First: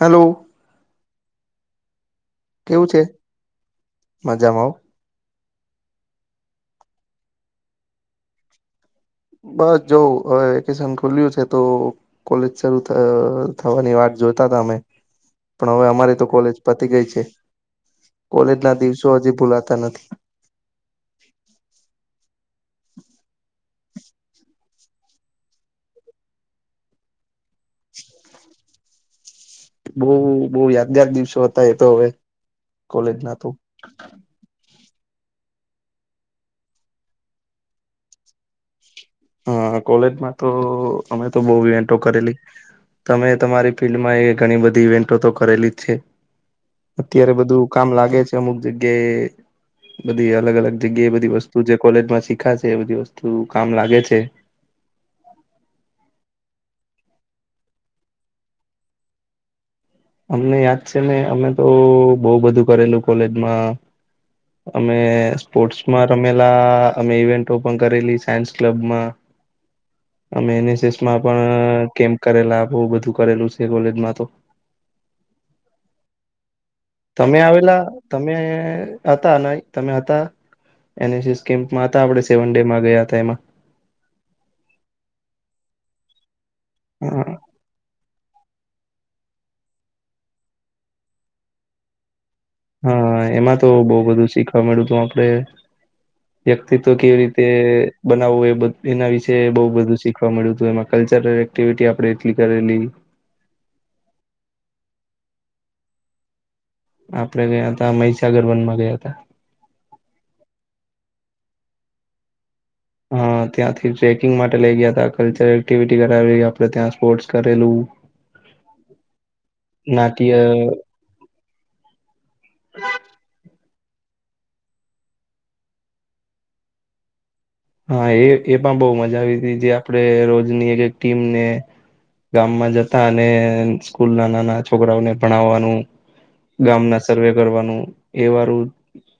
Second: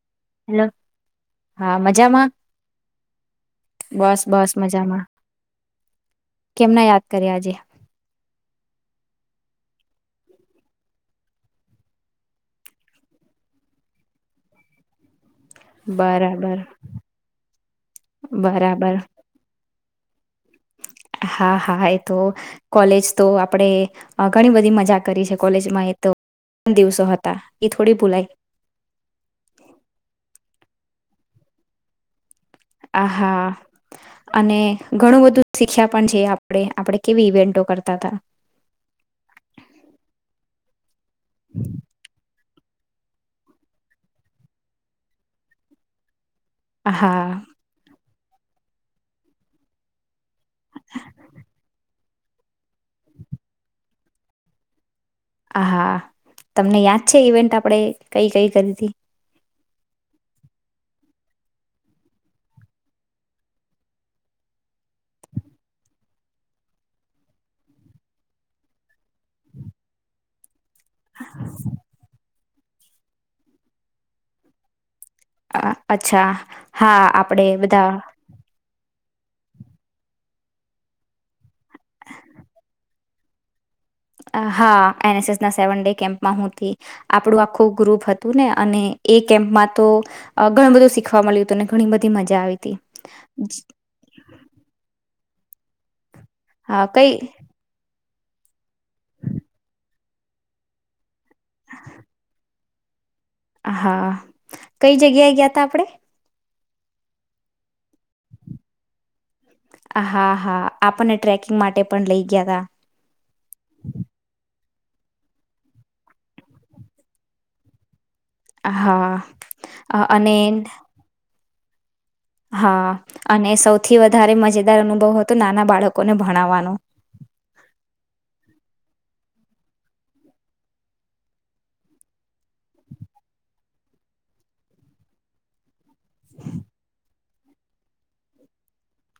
Hello hello હા, મજામા છે બસ, બસ મજામાં કેમના યાદ કર્યાજે બસ જોવ, હવે વેકેશન ખુલ્યુ છે. તો કોલેજ શરૂુ થવાની વાત જોતા તમેમે પણ હવે, અમારી તો કોલેજ બરાબર પતી ગઈ છે કોલેજ ના બરાબર દિવસો હજી ભૂલાતા નથી. હા, હા એ તો કોલેજ તો આપણેે ઘણી બધી મજા કરી છે, કોલેજમાં એ તો તણ દિવસો હતા, એ થોડી ભૂલાઈ બહ બહુ યાદગાર દિવસો હતા, એ તો હવે. આ કોલેજ ના હા, તો અને ઘણું બધું શીખ્યા પણ છે, આપણે આપણે કેવી ઈવેન્ટો કરતા હતા હ કોલેજમા, તો અમે તો બહ ઇવેન્ટો કરેલી તમે તમારી ફિલ્ડમા એ ઘણી, બધી ઇવેન્ટો તો કરેલી જ છે. આ હા અત્યારે બધું કામ લાગે છે, અમુક જગ્યાએ બધી અલગ અલગ જગ્યા એ બધી વસ્તુ જે કોલેજમાં શીખા છે, એ બધી વસ્તુ કામ લાગે છે. ઓકે હ હા, તમને યાદ છે, ઈવેન્ટ આપણેે કઈ કઈ કરી હતી અમને યાદ છેને, અમે તો બહુ બધું કરેલું કોલેજમા અમે સ્પોર્ટ્સમાં રમેલા અમે ઇવેન્ટો, પણ કરેલી સાયન્સ ક્લબમા હમ અમે એનએસએસમાં પણ કેમ્પ કરેલા આપ બધું કરેલું છે, કોલેજમા તો અ અચ્છા હા તમે આપણેે આવેલા, બધા તમે હતા ન તમે હતા, એ કેમ્માં હતા આપ સેવન ડેમાં ગયા હતા એમા હા, એનએસએસ ના સેવન ડે કેમ્પમાં હું હતી હા આપડું આખું ગ્રુપ હતુ. ને અને એ કેમ્પમા, તો ઘણું બધું શીખવા મળ્યું હતું ઘણી બધી મજા આવી હતી. હા એમાં તો બહ બધું શીખવા મળ્યું હત આપડે હા વ્યક્તિત્વ કઈ કેવી રીતે બનાવવું એ એના વિશે બહ બધું શીખવા મળ્યું હતું એમાં કલ્ર આપે એટલી કરેલી હા કઈ જગ્યાએ ગયા ત આપડે આપડે ગયા ત મહીસાગર વનમાં ગયા હતા હા હા આપણને ટ્રેકિંગ માટે પણ લઈ ગયા તા હા ત્યાંથી ટ્રેકિંગ માટે લઈ ગયા હતા કલ્ચરલ એક્ટિવિટી કરાવી આપડણે ત્યાં સ્પોર્ટ્સ કરેલું હા અને નાટ્ય હા અને સૌથી સૌથી વધારે મજેદાર અનુભવ હતો નાના બાળકોને ભણાવવાનો હા એ એ પણ બહુ મજા જે આપડે રોજની એક એક ટીમને ગામમાં જતા અને સ્કૂલ ના નાના છોકરાઓને ભણાવવાનું ગામ ના સર્વે કરવાનું એ વારું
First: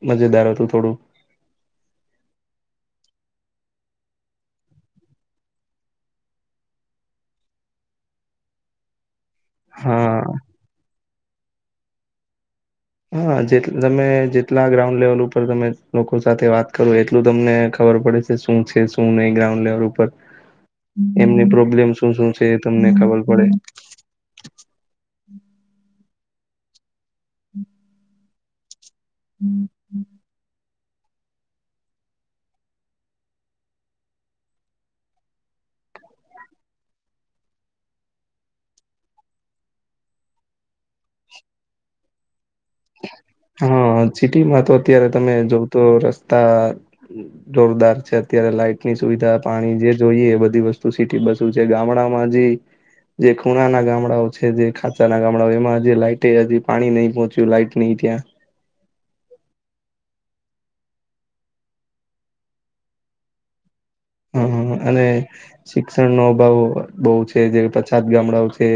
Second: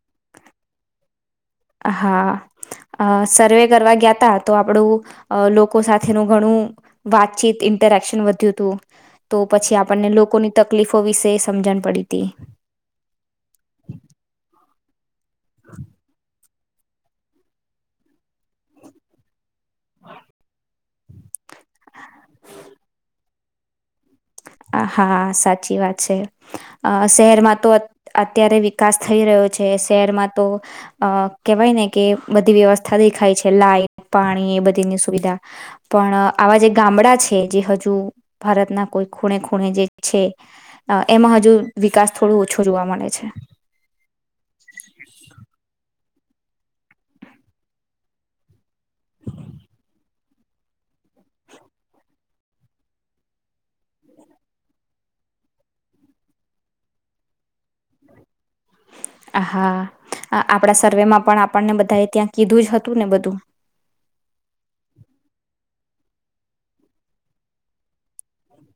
મજેદાર હતું થોડું હા અ સર્વે કરવા ગયા ત તો આપડું લોકો સાથેનું ઘણું વાતચીત ઇન્ટરેક્શન વધ્યું હતું તો પછી આપણને હા લોકોની તકલીફો વિશે સમજણ પડી હતી હા જે તમે જેટલા ગ્રાઉન્ડ લેવલ ઉપર તમે લોકો સાથે વાત ું એટલું તમને ખબર પડે છે શું છે શું નહીં ગ્રાઉન્ડ ઉપ એમની પ્રોબ્લેમ શું શું છે એ તમને ખબર પડે હા સાચી વાત છે અ શહેરમાં તો અત્યારે વિકાસ થઈ રહ્યો છે શહેરમાં તો અ કેહેવાય ને કે બધી વ્યવસ્થા દેખાય છે લાાઈટ પાણી એ બધીની સુવિધા પણ આવા જે ગામડા છે જે હજુ ભારતના કોઈ ખૂણે ખૂણે જે છે એમાં હજુ વિકાસ થોડું ઓછો જોવા મળે છે હા સિટીમાં તો અત્યારે તમે જોવ તો રસ્તા જોરદાર છે અત્યારે લાઈટ ની સુવિધા પાણી જે જોઈએ એ બધી વસ્તુ સિટી બસો છે ગામડા [inaudible] જે ખૂણાના ગામડાઓ છે જે ખાંચા ના ગામડાઓ એમાં જે લાઈટે હજી પાણી નહી પહોંચ્યું લાઈટ ન્યા હા આપણા સર્વે માં પણ આપણને બધાએ ત્યાં કીધું જ હતું ને બધું હમ હમ અને શિક્ષણ નો અભાવ બહ છે જે પછાત ગામડાઓ છે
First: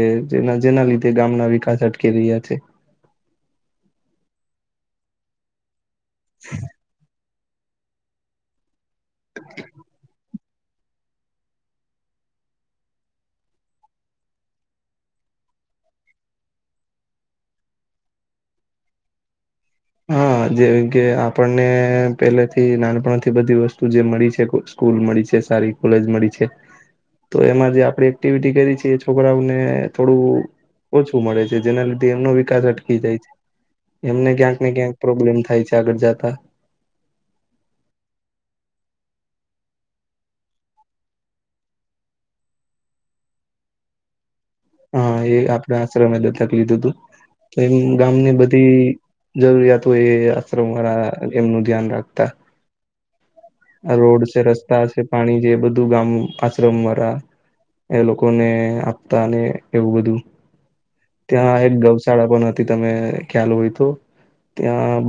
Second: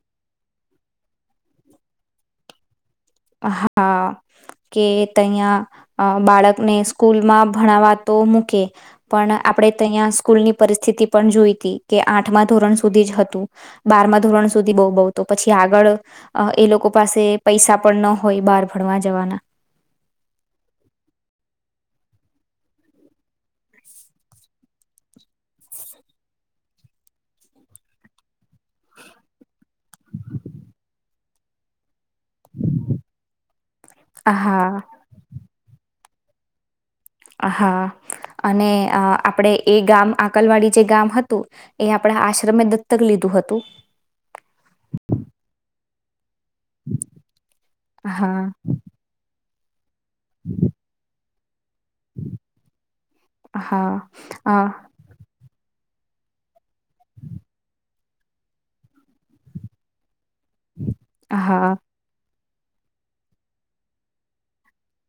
જેના રીતે ગામના વિકાસ અટકી રહ્યા છે હા કે તયા બાળકને સ્કૂલમાં ભણવા તો મૂકે પણ આપણે તહીં સ્કૂલ ની પરિસ્થિતિ પણ જોઈતી કે આઠમા ધોરણ સુધી જ હતું બારમા ધોરણ સુધી બહુ બ તો પછી આગળ એ લોકો પાસે પૈસા પણ ન હોય બહાર ભણવા જવાના પેલેથી નાનપણથી બધી વસ્તુ જે મળી છે સ્કૂલ મળી છે સારી કોલેજ મળી છે તો એમાં જે આપણે એક્ટિવિટી કરી છેી એ છોકરાઓને થોડું ઓછું મળે છે જેના લીધે એમનો વિકાસ અટકી જાય છે એમને ક્યાંક ને હા ક્યાંક પ્રોબ્લેમ થાય છે સાગટ જતા હ હા અને આપડે એ ગામ આકલવાડી જે ગામ હતું એ આપડા આશ્રમે દત્તક લીધું ું હતું આપ આશ્રમે દત્તક લીધું હતું તો એમ ગામની હા બધી જરૂરિયાત તો એ આશ્રરા એમનું ધ્યાન રાખતા આ હા રોડ છે હા રસ્તા છે પાણી જે બધું ગામ આશ્રમ વાળ એ લોકોને આપતા અને એવું બધું ત્યાં હા એક ગૌશાળા પણ હતી તમે ખ્યાલ હોય તો ત્યાં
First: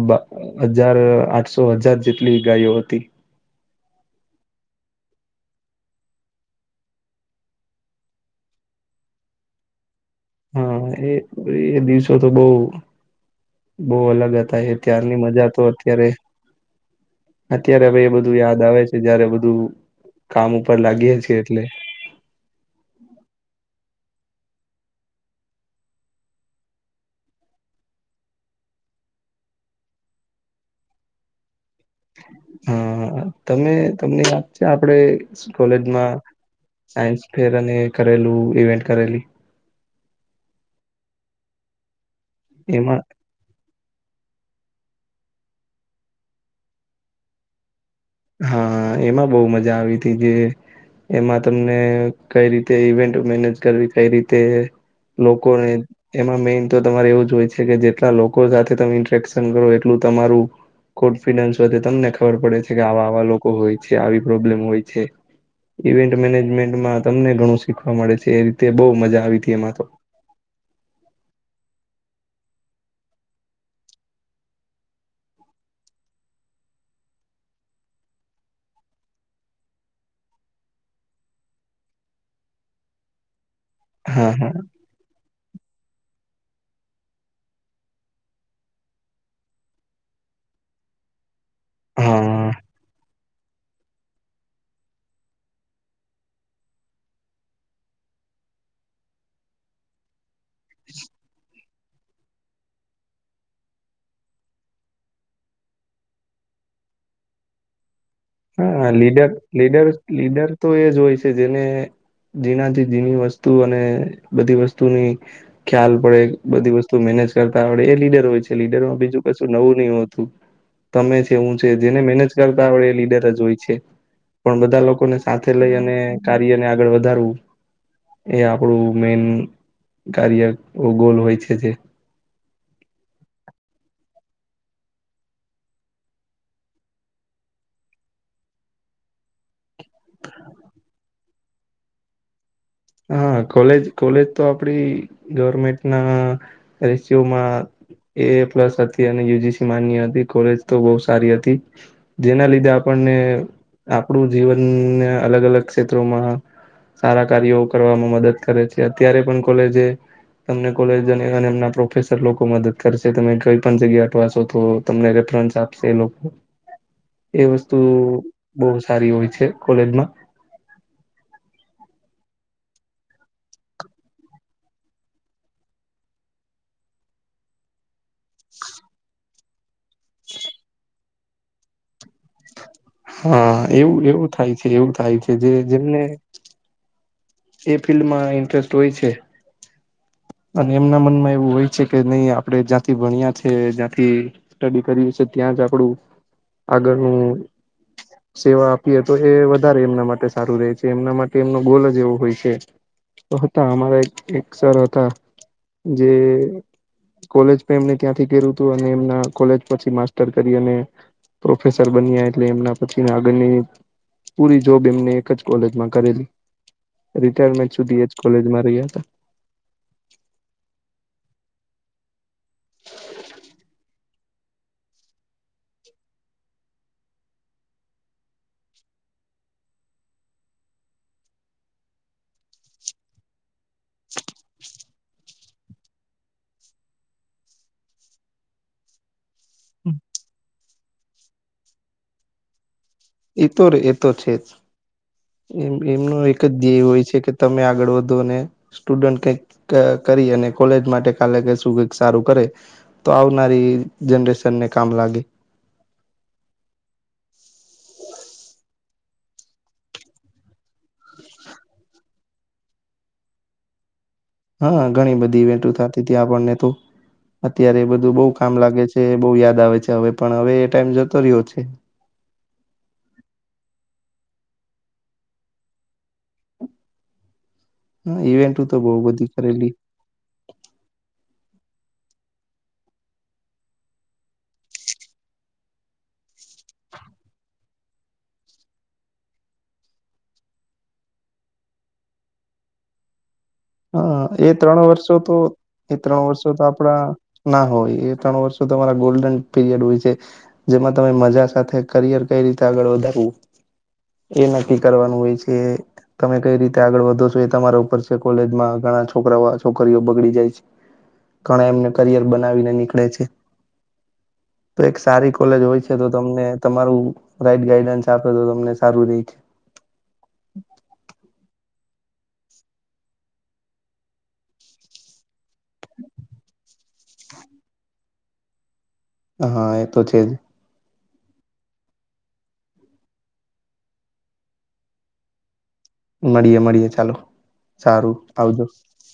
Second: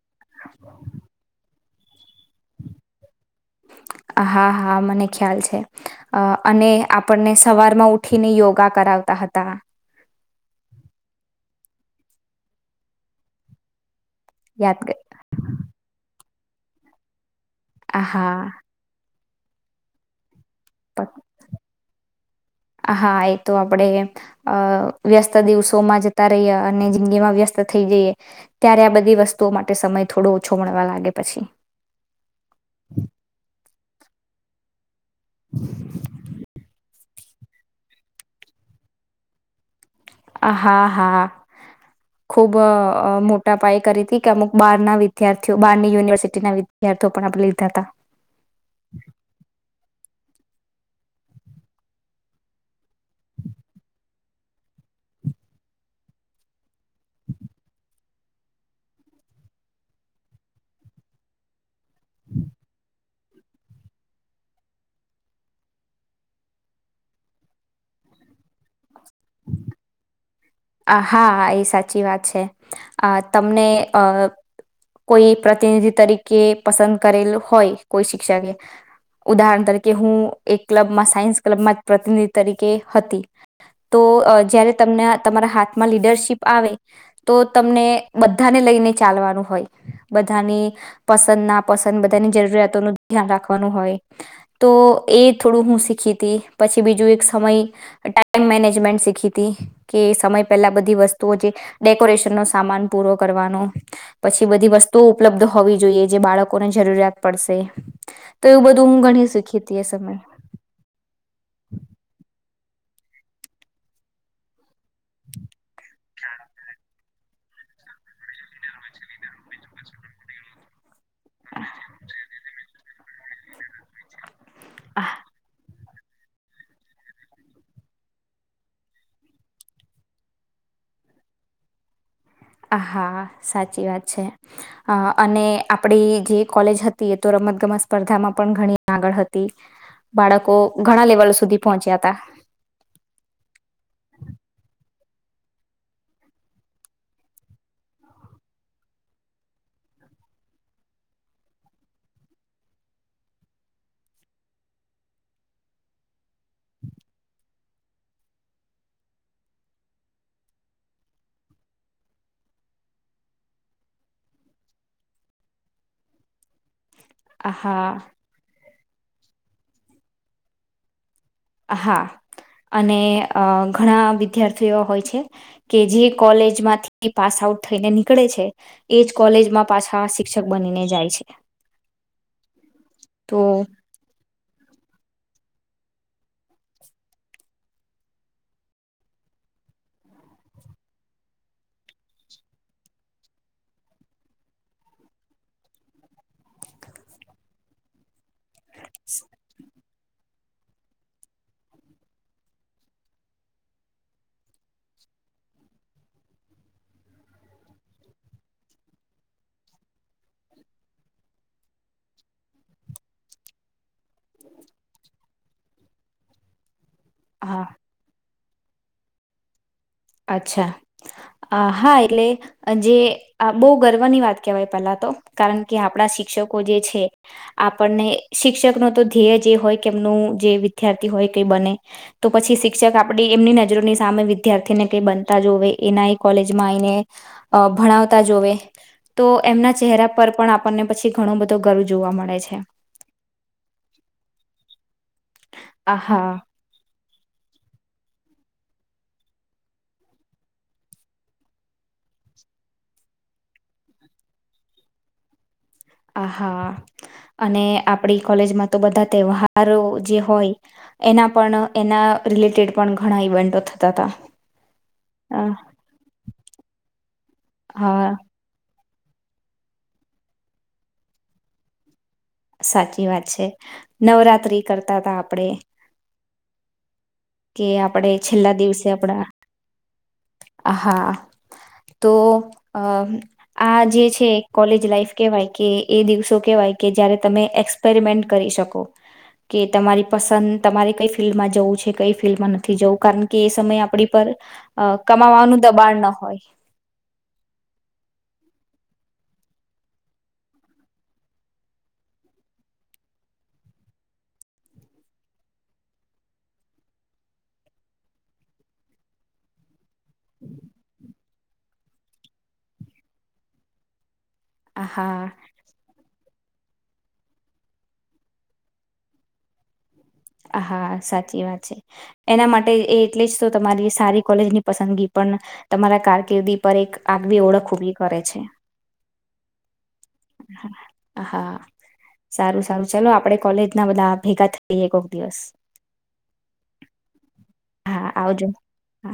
હજાર આઠસો હજાર જેટલી ગાયો હતી હા, હા મને ખ્યાલ છે. અને આપણને સવારમાં ઉઠીને યોગા કરાવ તા હતા હા, એ એ દિવસો, તો બહ બહુ અલગ હતા, એ યાદ ગ- ત્યારની મજા તો અત્યારે અત્યારે હવે, એ હા બધું યાદ આવે છે. જયારે બધું કામ ઉપર લાગી પ- છે, એટલે હા એ તો આપણે અ વ્યસ્ત દિવસોમાં જતા રહીએ, અને જિંદગી માં વ્યસ્ત થઈ જઈએ, ત્યારે આ બધી વસ્તુઓ, માટે સમય થોડો ઓછો મળવા લાગે પછી. હા તમે તમને યાદ છે, આપડે કોલેજમા સાયન્સ ફેર અને કરેલુ, ઇવેન્ટ કરેલી હા, હા ખુબ એમાં મોટા પાઇક કરી હતી. કે અુક બાર ના વિદ્યાર્થીઓ બારની યુનિવર્સિટીના વિદ્યાર્થીઓ પણ આપણે લીધા હતા હા, એમાબહુ મજા આવી હતી, જે એમાં તમને કઈ રીતે ઈવેન્ટ મેનેજ કરવી કઈ, રીતે લોકોને એમાં મેઈન તો તમારે એવું જ હોય છે, કે જેટલા લોકો, સાથે તમે ઇન્ટ્રેક્શન કરો એટલુ તમારું કોન્ફિડન્સ વધ તમને ખબર પડે છે. કે આવા આવા લોકો હોય છે, આવી પ્રોબ્લેમ હોય છે. ઇવેન્ટ મેનેજમેન્ટમા તમને ઘણું શીખવા મળે છે, એ રીતે બહુ મજા આવી હતી, એમા તો હા, એ સાચી વાત છે, આ તમને અ કોઈ પ્રતિનિધિ, તરીકે પસંદ કરેલ હોય, કોઈ શિક્ષકે ઉદાહરણ તરીકે હુ, એક ક્લબમાં સાયન્સ ક્લબમાં પ્રતિનિધિ તરીકે, હતી તો હા હા જયારે તમને. હાથમા, લીડરશીપ આવે તો તમને બધાને લઈને ચાલવાનું હોય બા પસંદ ના પસદ બધાની હા જરૂરિયાતો ન ધ્યાન રાખવાનું હોય, તો એ થોડું હુ, શીખી હતી પછી, બીજું એક સમય ટાઈમ મેનેજમેન્ટ શીખી ત કે સમય, પેલા બધી વસ્તુઓ જે ડેકોરેશન નો સામાન પૂરો કરવાનો પછી બધી વસ્તુ વસ્તુ ઉપલબ્ધ હોવી. જોઈએ જે બાળકોને જરૂરિયાત પડશે તો એવું હાા બધું હું ઘણી લીડર, શીખી હતી એ લીડર, સમય લીડર. તો એ જ હોય છે, જેને જીણાથી જીની વસ્તુ અને બધી વસ્તુની ખ્યાલ પડે બધી વસ્તુ મેનેજ તા એ લીડર હોય છે. લીડરમાં બીજું કશું નવું નહ હોતુ તમે છે, હુ છે, જેને મેનેજ કરતા હોડ એ લીડર જ હોય છે. પણ બધા લોકોને સાથે લઈ, અને કાર્યને આગળ વધારવુ એ આપણું મેન કાર્ય ગોલ હોય છે, જે આ હા, સાચી વાત છે. અને આપડી જે કોલેજ હતી એ તો રમ રમતગમત સ્પર્ધામા, પણ ઘણી આગળ હતી. બાળકો, ઘણા લેવલ સુધી પહોંચ્યા હતા. હા, કોલેજ કોલેજ તો આપડી ગવર્મેન્ટના રેશિયોમા એ એ પ્લસ હતી, અને યુજીસી માન્ય હતી કોલેજ તો બહુ સારી હતી. જેના લીધે આપ આપણુ જીવનને, અલગ, અલગ ક્ષેત્રોમા સારા કાર્યો કરવામાં મદદ કરે છે. અત્યારે પણ કોલેજ તમને કોલેજ એમના પ્રોફેસર લોકો. મદદ કરશે તમે કઈ પણ જગ્યા અટવા છો, તો તમને આપશે એ લોકો એ હતા વસ્તુ હા બહુ સારી હોય છે, કોલેજમા હા. અને ઘણા વિદ્યાર્થીઓ હોય છે, કે જે કોલેજમાંથી પાસ આ થઈને. નીકળે છે, એજ કોલેજમાં પાછા શિક્ષક બનીને જાય છે. તો હા એવું એવું થાય છે, એવું થાય છે, જે જેમને એ ફિલ્ડમાં ઇન્ટરેસ્ટ હોય છે. અને એમના મનમાં એવું હોય છે, કે નહી આપડે જ્યાંથી ભણ્યા છે જ્, યાંથી સ્ટડી કર છે. ત્યાં જ આપડું આગળનું સેવા આપીએ તો એ વધારે એમના મા ટે સારું રહે છે, એમના માટે એમનો ગોલ જ એવો હોય છે, હતા અમારા એક સર હતા જે કોલેજ પણ એમને ત્યાંથી કર્યું હતું અને એમના કોલેજ પછી માસ્ટર કરી અને પ્રોફેસર બન્યા એટલે એમના પછીના આગળની પૂરી જોબ એમને એક જ કોલેજમાં કરેલી હા રિટાયરમેન્ટ સુધી એજ કોલેજમાં રહ્યા હતા. અચ્છા. અ હા એટલે જે બોવ ગર્વની વાત કેહેવાય પહેલા તો કારણ કે આપણા શિક્ષકો જે છે, આપણને શિક્ષકનો તો ધ્યેય જે હોય કે એમનું જે વિદ્યાર્થી હો ય કય બને તો પછી શિક્ષક આપડી એમની નજરોની સામે વિદ્યાર્થીને કે બનતા જોએ કોલેજમાં એનાય અ ભણાવતા જોવે તો એમના ચ હેરા પર પણ આપણને પછી ઘણો બધો ગર્વ જોવા મળે છે. એતો રે એ તો છે, જ એમ એમનો આહા એક જ ધ્યેય હોય છે. કે તમે આગળ વધો ને સ્ટુડન્ટ કઈક કરી અને કોલેજ માટે કાલે કશું કક સારું કરે તો આવનારી જનરેશનને કામ લાગે આ હા અને આપડી કોલેજમાં તો બધા તહેવારો જે હોય એના પણ એના રિલેટેડ પણ ઘણા ઇવેન્ટો થતા હતા હા ઘણી બધી અ ઈવેન્ટ થતીતી આપણને તો અત્યારે હા બધું બઉ કામ લાગે છે. બો યાદ આવે છે, હવે પણ હવે એ ટાઈમ જતો રહ્યો છે. સાચી વાત છે, નવરાત્રી કરતા હતા આપણેે કે હ આપણે છેલ્લા ઇવેન્ટુ તો દિવસે બો આપણા બધી કરેલી હા તો અ આ જે છે, કોલેજ લાાઈફ કેહેવાય કે એ દિવસો કેહેવાય કે જ્યારે તમે એક્સપેરિમેન્ટ કરી શકો કે તમારી પસંદ તમારે કઈ ફિલ્ડમાં જવું છે, કઈ ફિલ્ડમાં નથી જવું કારણ કે એ સમયે અ આપણી પર એ ત્રણ અ વર્ષો તો કમાવાનું એ દબાણ ન ત્રણ વર્ષો હોય તો આપણા ના હોય એ ત્ર ણ વષૉ તમારા ગોલ ડન પિરિયડ હોય છે, જેમાં તમે મજા સાથે કરિયર કઈ રીતે આગળ વધારવું એ નક્કી કરવાનું હોય છે, તમે કઈ રીતે આગળ વધો છો એ તમારા ઉપર છે. કોલેજમાં ઘણા છોકરાઓ છોકરીઓ બગડી જાય છે. ઘણા એમને કરિયર બનાવીને નીકળે છે, તો એક હા સારી કોલેજ હોય છે, તો તમને તમારું રાઈટ ગાઈડન્સ આપે તો તમને સારું રે હા સાચી વાત છે. એના માટે એ એટલે જ તો તમારી સારી કોલેજની પસંદગી પણ તમારા કારકિર્દી પર એક આગવી ઓળખ ઉભી કરે છે. હા એ તો છે જ હા સારું સારું ચાલો આપડે કોલેજના બધા ભેગા થઈએ કોક દિવસ મળીએે મળીએે ચાલો સારું આવજો હા